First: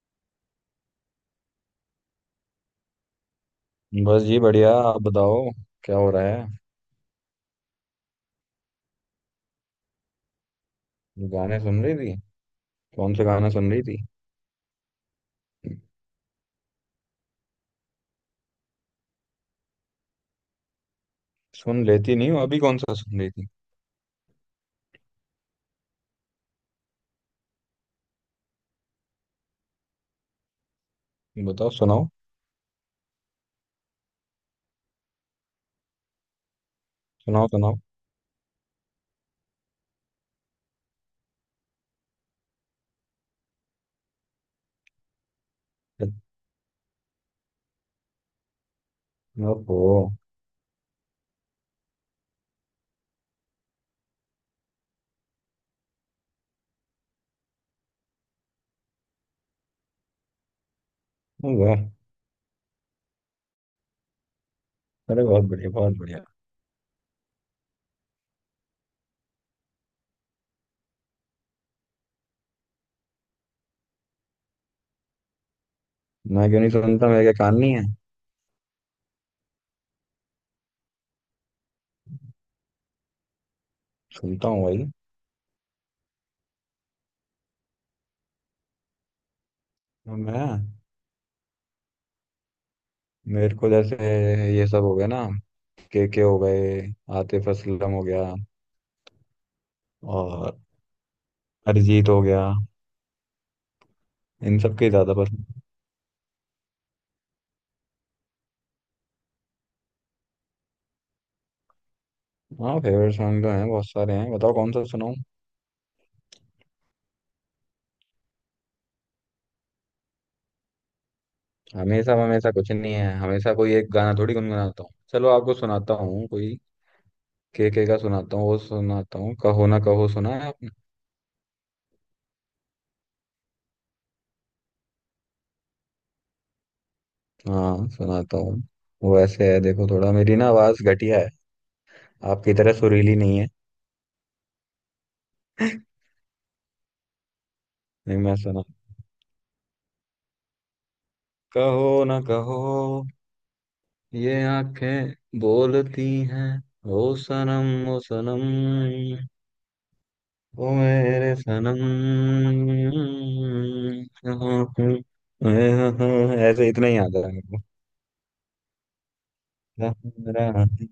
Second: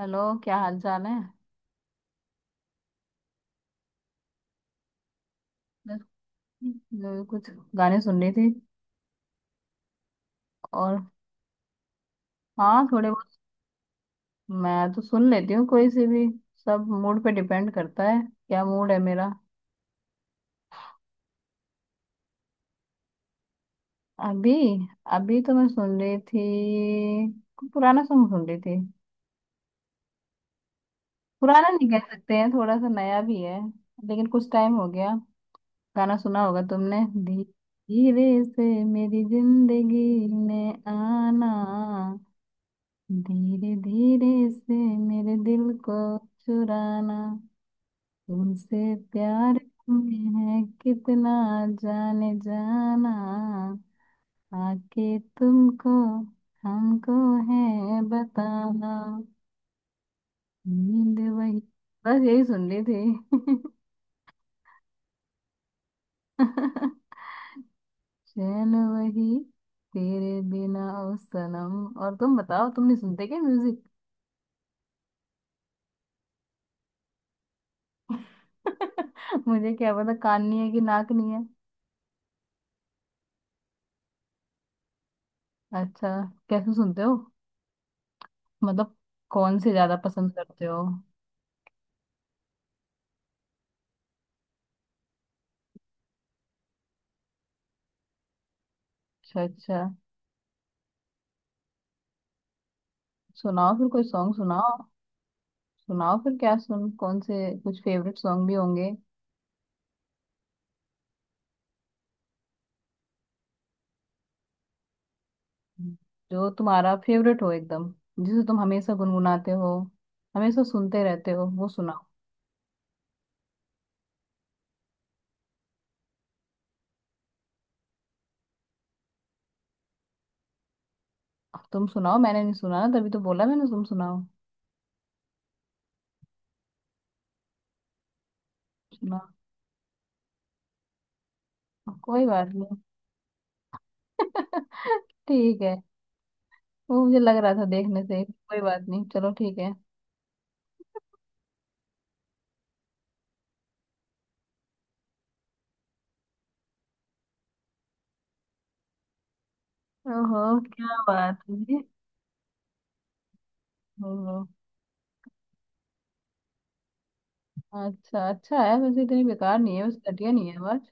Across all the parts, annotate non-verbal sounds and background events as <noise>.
Hello, क्या हाल चाल है। बस जी बढ़िया। आप बताओ क्या बस हो रहा है। मैं तो कुछ गाने सुन रही थी और गाने सुन रही थी। हाँ, थोड़े कौन से बहुत। गाना सुन रही थी। मैं तो सुन लेती हूँ कोई से भी, सब मूड पे डिपेंड करता है, क्या मूड है मेरा। सुन लेती नहीं हूँ, अभी कौन सा सुन रही थी। अभी अभी तो मैं सुन रही थी, कोई पुराना सॉन्ग सुन रही थी। पुराना बताओ नहीं कह सुनाओ। सकते हैं, थोड़ा सा नया भी है लेकिन कुछ टाइम हो गया। गाना सुना होगा तुमने, सुनाओ सुनाओ। धीरे से मेरी जिंदगी में आना, धीरे धीरे से मेरे दिल को चुराना, तुमसे प्यार ओहो। में है कितना जाने जाना, आके तुमको हमको है बताना, नींद वही। वाह। बस यही सुन ली थी। अरे बहुत बढ़िया, बहुत बढ़िया। <laughs> चैन वही, तेरे बिना ओ सनम। और तुम बताओ, तुम नहीं सुनते क्या म्यूजिक? मैं क्यों नहीं सुनता, मेरे क्या कान नहीं है। <laughs> मुझे क्या पता, कान नहीं है कि नाक नहीं। सुनता हूँ भाई। अच्छा, कैसे सुनते हो, मतलब कौन से ज्यादा और पसंद करते मैं, हो? मेरे को जैसे ये सब हो गया ना, के हो गए, आतिफ असलम हो गया, अच्छा अच्छा, और अरिजीत हो गया। सुनाओ फिर कोई सॉन्ग इन सुनाओ। सब के ज्यादा पसंद। सुनाओ फिर क्या सुन कौन से, कुछ फेवरेट सॉन्ग भी होंगे, हाँ फेवरेट सॉन्ग तो हैं, बहुत सारे हैं, बताओ कौन सा सुनाऊं। जो तुम्हारा फेवरेट हो एकदम, जिसे तुम हमेशा गुनगुनाते हो, हमेशा सुनते रहते हो वो सुनाओ। हमेशा हमेशा कुछ नहीं है, हमेशा कोई एक गाना थोड़ी गुनगुनाता हूँ। चलो आपको सुनाता हूँ कोई। के का सुनाता हूँ, वो सुनाता हूँ, कहो ना कहो, सुना है आपने। अब तुम सुनाओ, मैंने नहीं सुना ना, तभी तो बोला मैंने तुम सुनाओ। हाँ सुनाता हूँ। वो सुनाओ। ऐसे है देखो, थोड़ा मेरी ना आवाज घटिया है, कोई बात आपकी तरह नहीं। सुरीली नहीं है। <laughs> ठीक है, वो मुझे लग रहा था देखने से नहीं ही। मैं कोई सुना, बात नहीं, चलो ठीक है। कहो ना कहो, ये आंखें बोलती हैं, ओ सनम ओ सनम, ओहो, ओ क्या मेरे बात है। सनम। ओहो। ऐसे इतना ही आता है। अच्छा, अच्छा है वैसे, इतनी बेकार नहीं है, वैसे घटिया नहीं है आवाज। रात-।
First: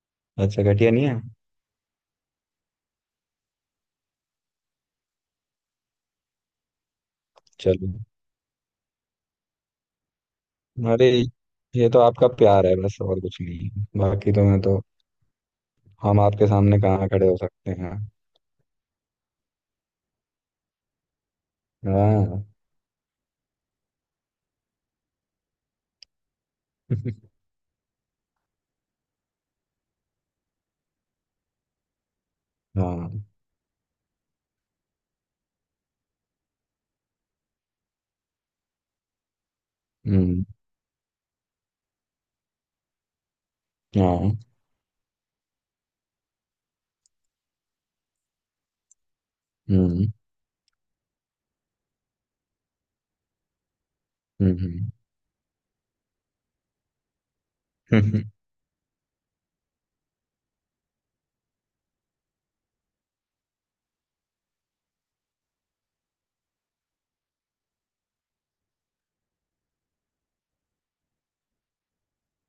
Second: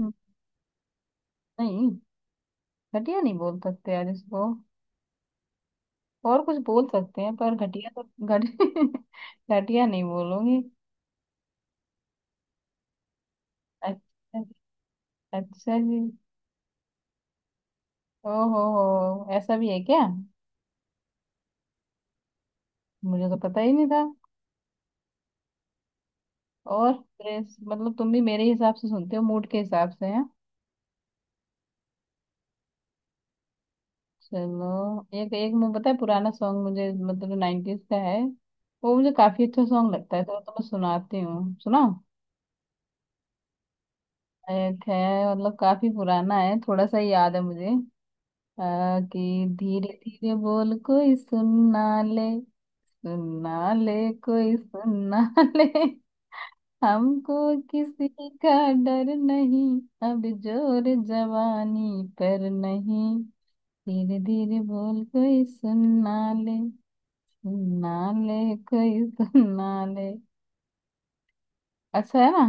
हम्म। अच्छा घटिया नहीं है। नहीं, घटिया नहीं बोल सकते यार इसको, और कुछ बोल सकते हैं पर घटिया चलो। तो घट <laughs> घटिया नहीं बोलोगे। अरे ये तो आपका प्यार है, बस और कुछ नहीं। बाकी अच्छा तो जी, मैं अच्छा जी। हम आपके सामने कहाँ खड़े हो सकते हैं। ओहो हो, ऐसा भी है क्या? हाँ। मुझे तो पता ही नहीं था। और <laughs> प्रेस मतलब तुम भी मेरे हिसाब से सुनते हो, मूड के हिसाब से हैं। हाँ। चलो। एक एक मैं पता है, पुराना सॉन्ग मुझे, मतलब 90s का है, वो मुझे काफी अच्छा सॉन्ग लगता है, तो, हम्म। तो मैं सुनाती हूँ सुना। हाँ। एक है, मतलब काफी पुराना है, थोड़ा सा याद है मुझे। कि धीरे हम्म। धीरे बोल कोई सुनना ले, सुनना ले, कोई हम्म। सुनना <laughs> ले, हमको किसी हम्म। <laughs> का डर नहीं, अब जोर जवानी पर नहीं, धीरे धीरे बोल कोई सुनना ले, सुनना ले कोई सुनना ले। अच्छा है ना?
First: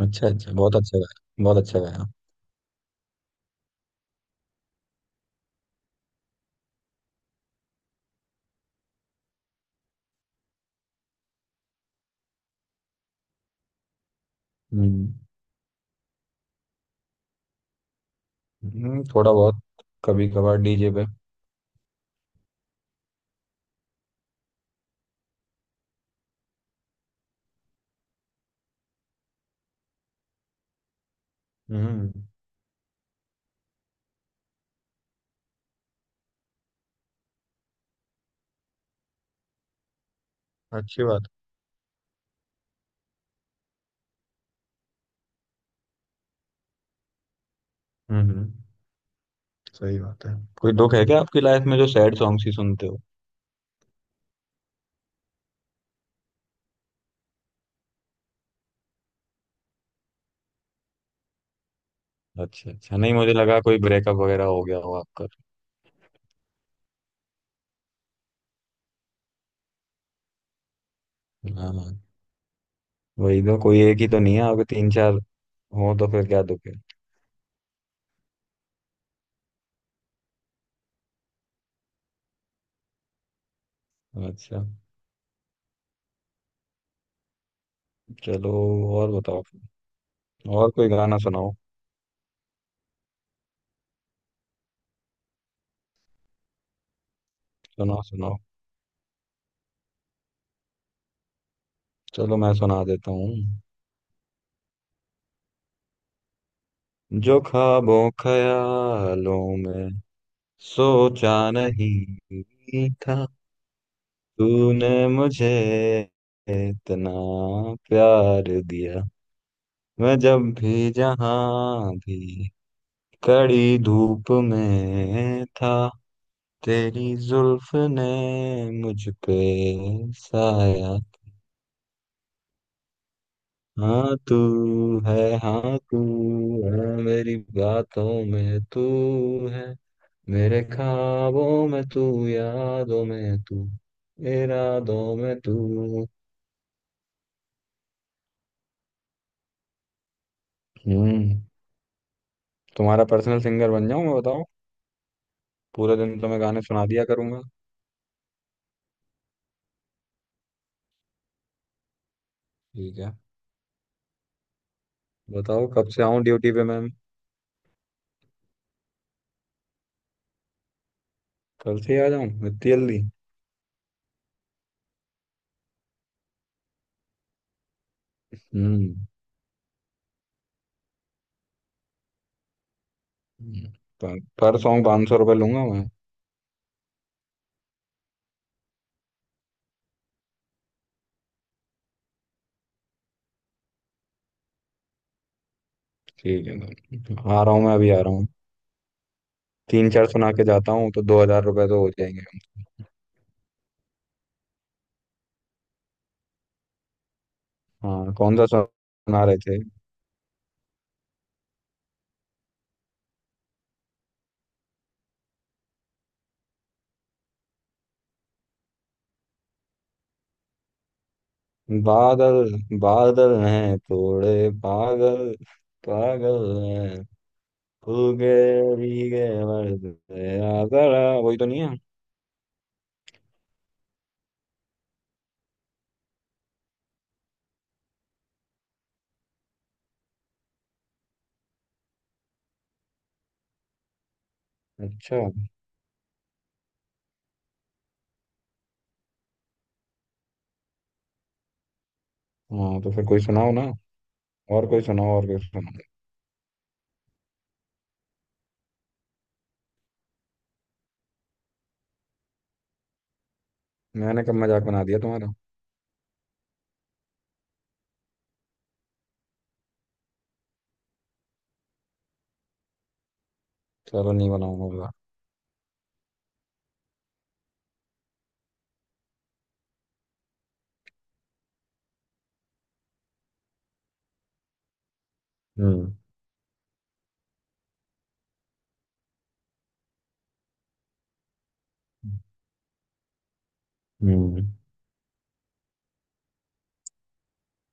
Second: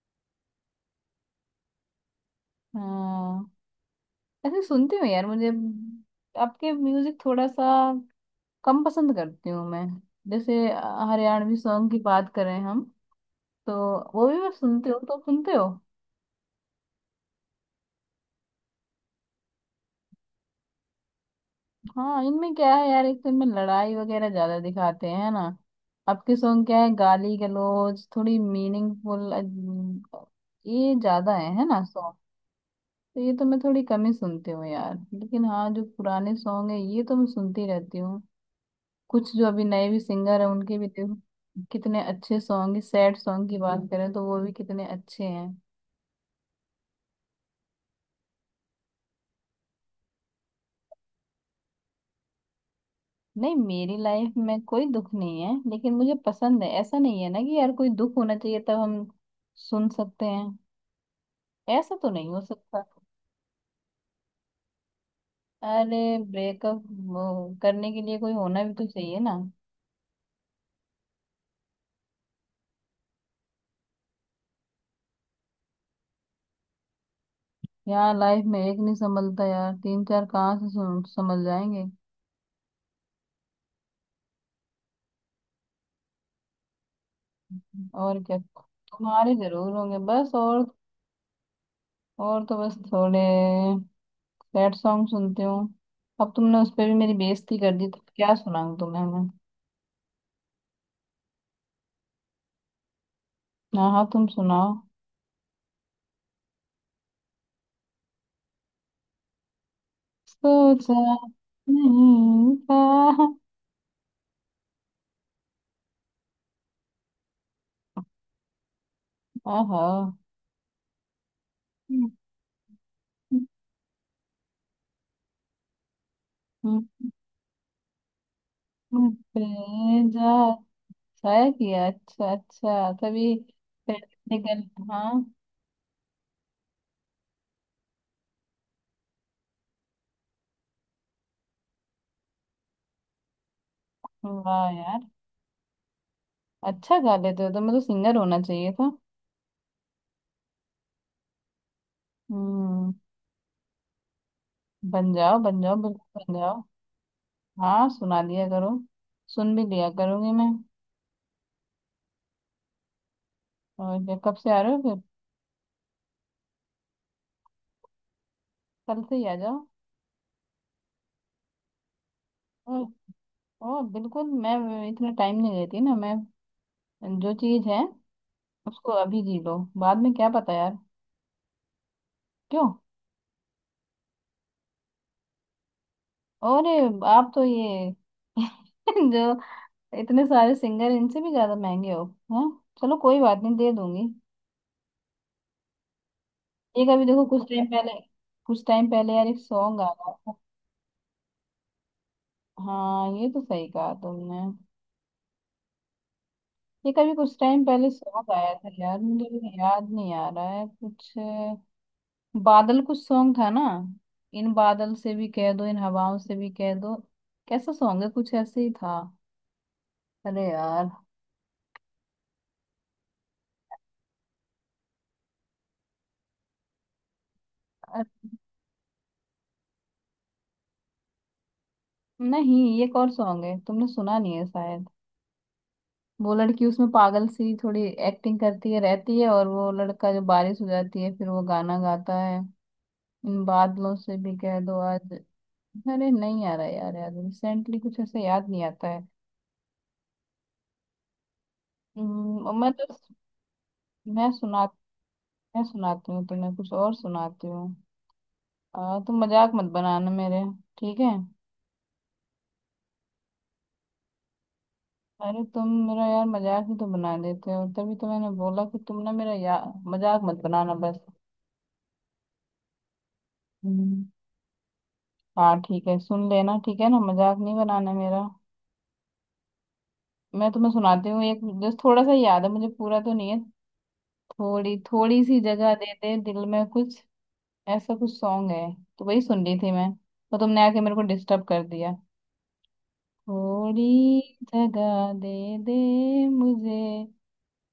अच्छा अच्छा, बहुत अच्छा गाया, बहुत अच्छा गाया। हाँ, ऐसे सुनती हूँ यार मुझे। आपके म्यूजिक थोड़ा सा कम पसंद करती हूँ मैं। जैसे हरियाणवी सॉन्ग की बात करें हम तो, वो भी मैं सुनती हूँ, हम्म। तो सुनते हो? थोड़ा बहुत, कभी कभार डीजे पे। हाँ, इनमें क्या है यार, एक तो इनमें लड़ाई वगैरह ज्यादा दिखाते हैं, है ना? आपके सॉन्ग क्या है गाली गलौज, थोड़ी मीनिंगफुल ये ज्यादा है ना हम्म। सॉन्ग। तो ये तो मैं थोड़ी कम ही सुनती हूँ यार, लेकिन हाँ, जो पुराने सॉन्ग है ये तो मैं सुनती रहती हूँ। कुछ जो अभी नए भी सिंगर है, उनके भी अच्छी देखो, बात। कितने अच्छे सॉन्ग, सैड सॉन्ग की बात करें तो वो भी कितने अच्छे हैं। हम्म। सही बात है। कोई दुख है क्या आपकी लाइफ में, जो सैड सॉन्ग्स ही सुनते हो। नहीं, मेरी लाइफ में कोई दुख नहीं है, लेकिन मुझे पसंद है, ऐसा नहीं है ना कि यार कोई दुख होना चाहिए तब हम सुन सकते हैं, ऐसा तो नहीं हो अच्छा सकता। अच्छा, नहीं मुझे लगा कोई ब्रेकअप वगैरह हो गया हो आपका। अरे, ब्रेकअप करने के लिए कोई होना भी तो चाहिए ना। हाँ हाँ, वही तो, कोई एक ही तो नहीं है आपके, तीन चार हो तो फिर क्या दुख है। यहाँ लाइफ में एक नहीं संभलता यार, तीन चार कहाँ से संभल जाएंगे। अच्छा। और क्या, चलो और तुम्हारे बताओ जरूर फिर। होंगे, बस। और कोई गाना सुनाओ। और तो बस थोड़े सैड सॉन्ग सुनती हूँ। अब तुमने उस पर भी मेरी बेइज्जती कर दी, तो सुनाओ क्या सुनाओ। सुनाऊँ तुम्हें मैं? चलो मैं सुना देता हूँ। हाँ हाँ, तुम सुनाओ। जो ख्वाबों ख्यालों में सोचा सोचा नहीं नहीं था, था। तूने मुझे इतना प्यार दिया। आहा। मैं जब भी जहां हम्म। भी कड़ी धूप में था, तेरी जुल्फ ने मुझ पे बेजा साया। शायर किया, अच्छा अच्छा तभी हाँ पहले तू निकल। हाँ। है, हाँ तू है, मेरी बातों में तू है, मेरे ख्वाबों में तू, यादों में तू, वाह यार, इरादों में तू। अच्छा गा लेते हो, तुम्हें तो सिंगर होना चाहिए था। हम्म। हम्म। तुम्हारा पर्सनल सिंगर बन जाऊं मैं, बताओ। बन जाओ बन जाओ, पूरे दिन बिल्कुल तो बन मैं जाओ। गाने सुना दिया करूंगा। हाँ, सुना दिया करो, सुन भी लिया करूंगी मैं। ठीक है। और क्या, कब से आ रहे हो फिर? बताओ कब से आऊं ड्यूटी पे मैम। कल से ही आ जाओ। कल से ही आ जाऊं, इतनी ओ, जल्दी। ओ बिल्कुल, मैं इतना टाइम नहीं लेती ना मैं, जो चीज़ है उसको हम्म। अभी जी लो, बाद में क्या पता यार, क्यों। हम्म, पर सॉन्ग 500 रुपये लूंगा मैं। और ये आप तो ये <laughs> जो इतने सारे सिंगर, इनसे भी ज्यादा महंगे हो। हाँ, चलो कोई बात नहीं, दे दूंगी। ठीक एक है अभी देखो तो कुछ आ रहा हूँ, टाइम मैं अभी पहले, आ रहा हूँ। कुछ टाइम पहले यार एक सॉन्ग तीन चार आया सुना था। के जाता हूँ तो 2,000 रुपये तो हो जाएंगे। हाँ, ये तो सही कहा तुमने। एक अभी कुछ टाइम पहले हाँ सॉन्ग कौन सा आया था यार, मुझे सुना रहे अभी थे। याद नहीं आ रहा है कुछ, बादल कुछ सॉन्ग था ना। इन बादल से भी कह दो, इन हवाओं से भी कह दो, कैसा सॉन्ग है, कुछ ऐसे ही था। अरे यार। बादल, बादल हैं थोड़े पागल, पागल हैं, उगे भीगे मर्द, आजरा वही तो नहीं है। नहीं, ये एक और सॉन्ग है, तुमने सुना नहीं है शायद। वो लड़की उसमें पागल सी थोड़ी एक्टिंग करती है रहती है, और वो लड़का जो बारिश हो जाती है, फिर वो गाना गाता है, इन बादलों से भी कह दो आज। अच्छा। अरे नहीं आ रहा यार, यार रिसेंटली कुछ ऐसे याद नहीं आता है। मैं हाँ तो तो फिर कोई सुनाओ ना। मैं सुना और कोई सुनाओ, और कोई मैं सुनाओ। सुनाती हूँ तुम्हें, कुछ और सुनाती हूँ। तुम मजाक मत बनाना मेरे, ठीक है? मैंने कब मजाक बना दिया तुम्हारा। अरे, तुम मेरा यार मजाक ही तो बना देते हो, तभी तो मैंने बोला कि तुम ना मेरा या मजाक मत बनाना बस। हम्म। चलो नहीं बनाऊंगा अब। हाँ ठीक है, सुन लेना, ठीक है ना, मजाक नहीं बनाना मेरा। मैं तुम्हें सुनाती हूँ एक, बस थोड़ा सा याद है मुझे, पूरा तो नहीं है। थोड़ी थोड़ी सी जगह दे हम्म। दे दिल में, कुछ ऐसा कुछ सॉन्ग है, तो वही सुन रही थी मैं, तो तुमने आके मेरे को डिस्टर्ब कर दिया। थोड़ी हम्म। जगह दे दे मुझे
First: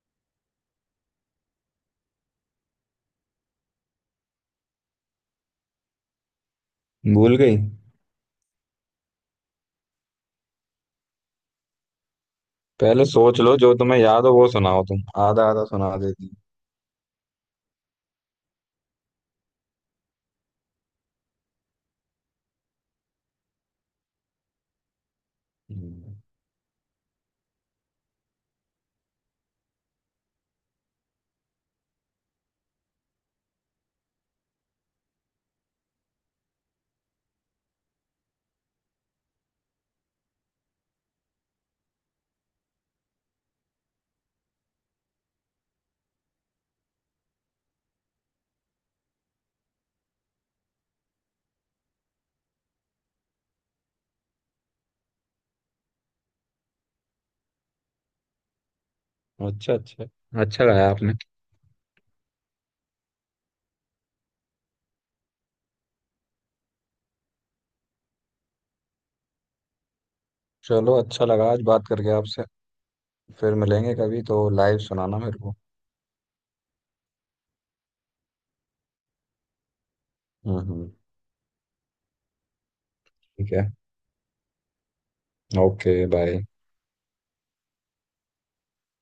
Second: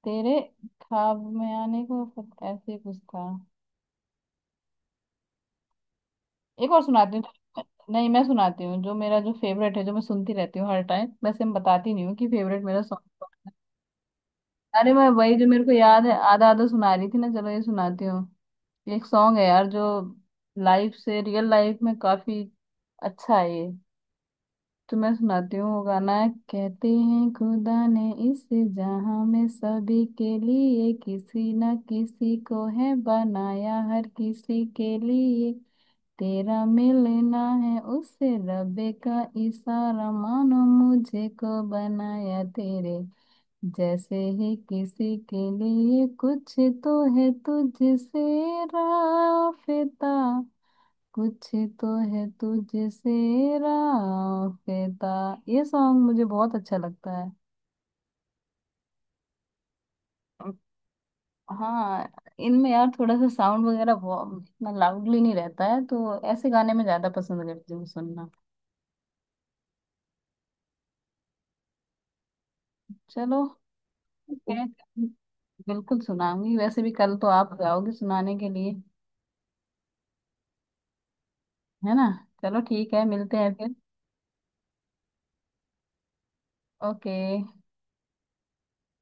तेरे ख्वाब में आने को, फिर ऐसे कुछ था। एक और सुनाती हूँ। भूल गई। तो- नहीं, मैं सुनाती हूँ जो मेरा जो फेवरेट है, जो मैं सुनती रहती हूँ हर टाइम, वैसे मैं बताती नहीं हूँ कि फेवरेट मेरा पहले सॉन्ग। सोच लो, जो तुम्हें याद हो वो सुनाओ, अरे, तुम मैं वही जो आधा मेरे आधा को सुना याद है देती। आधा आधा सुना रही थी ना, चलो ये सुनाती हूँ। ये एक सॉन्ग है यार, जो लाइफ से रियल लाइफ में काफी अच्छा है ये, तो मैं सुनाती हूँ। वो गाना हम्म, है, कहते हैं खुदा ने इस जहां में सभी के लिए किसी न किसी को है बनाया हर किसी के लिए, तेरा मिलना है उससे रबे का इशारा मानो, मुझे को बनाया तेरे जैसे ही किसी के लिए, कुछ तो है तुझसे राफेता, कुछ तो है तुझसे राफेता। ये सॉन्ग मुझे बहुत अच्छा लगता है। अच्छा अच्छा। अम, अच्छा गाया आपने। हाँ, इनमें यार थोड़ा सा साउंड वगैरह बहुत इतना लाउडली नहीं रहता है, तो ऐसे गाने में ज्यादा पसंद करती हूँ सुनना। चलो अच्छा लगा आज बात करके आपसे। चलो फिर मिलेंगे कभी ठीक तो है। लाइव सुनाना मेरे को। बिल्कुल सुनाऊंगी, वैसे भी कल तो आप जाओगे सुनाने के लिए, हम्म हम्म, है ना? चलो ठीक है, मिलते हैं ठीक है। फिर। Okay bye. ओके।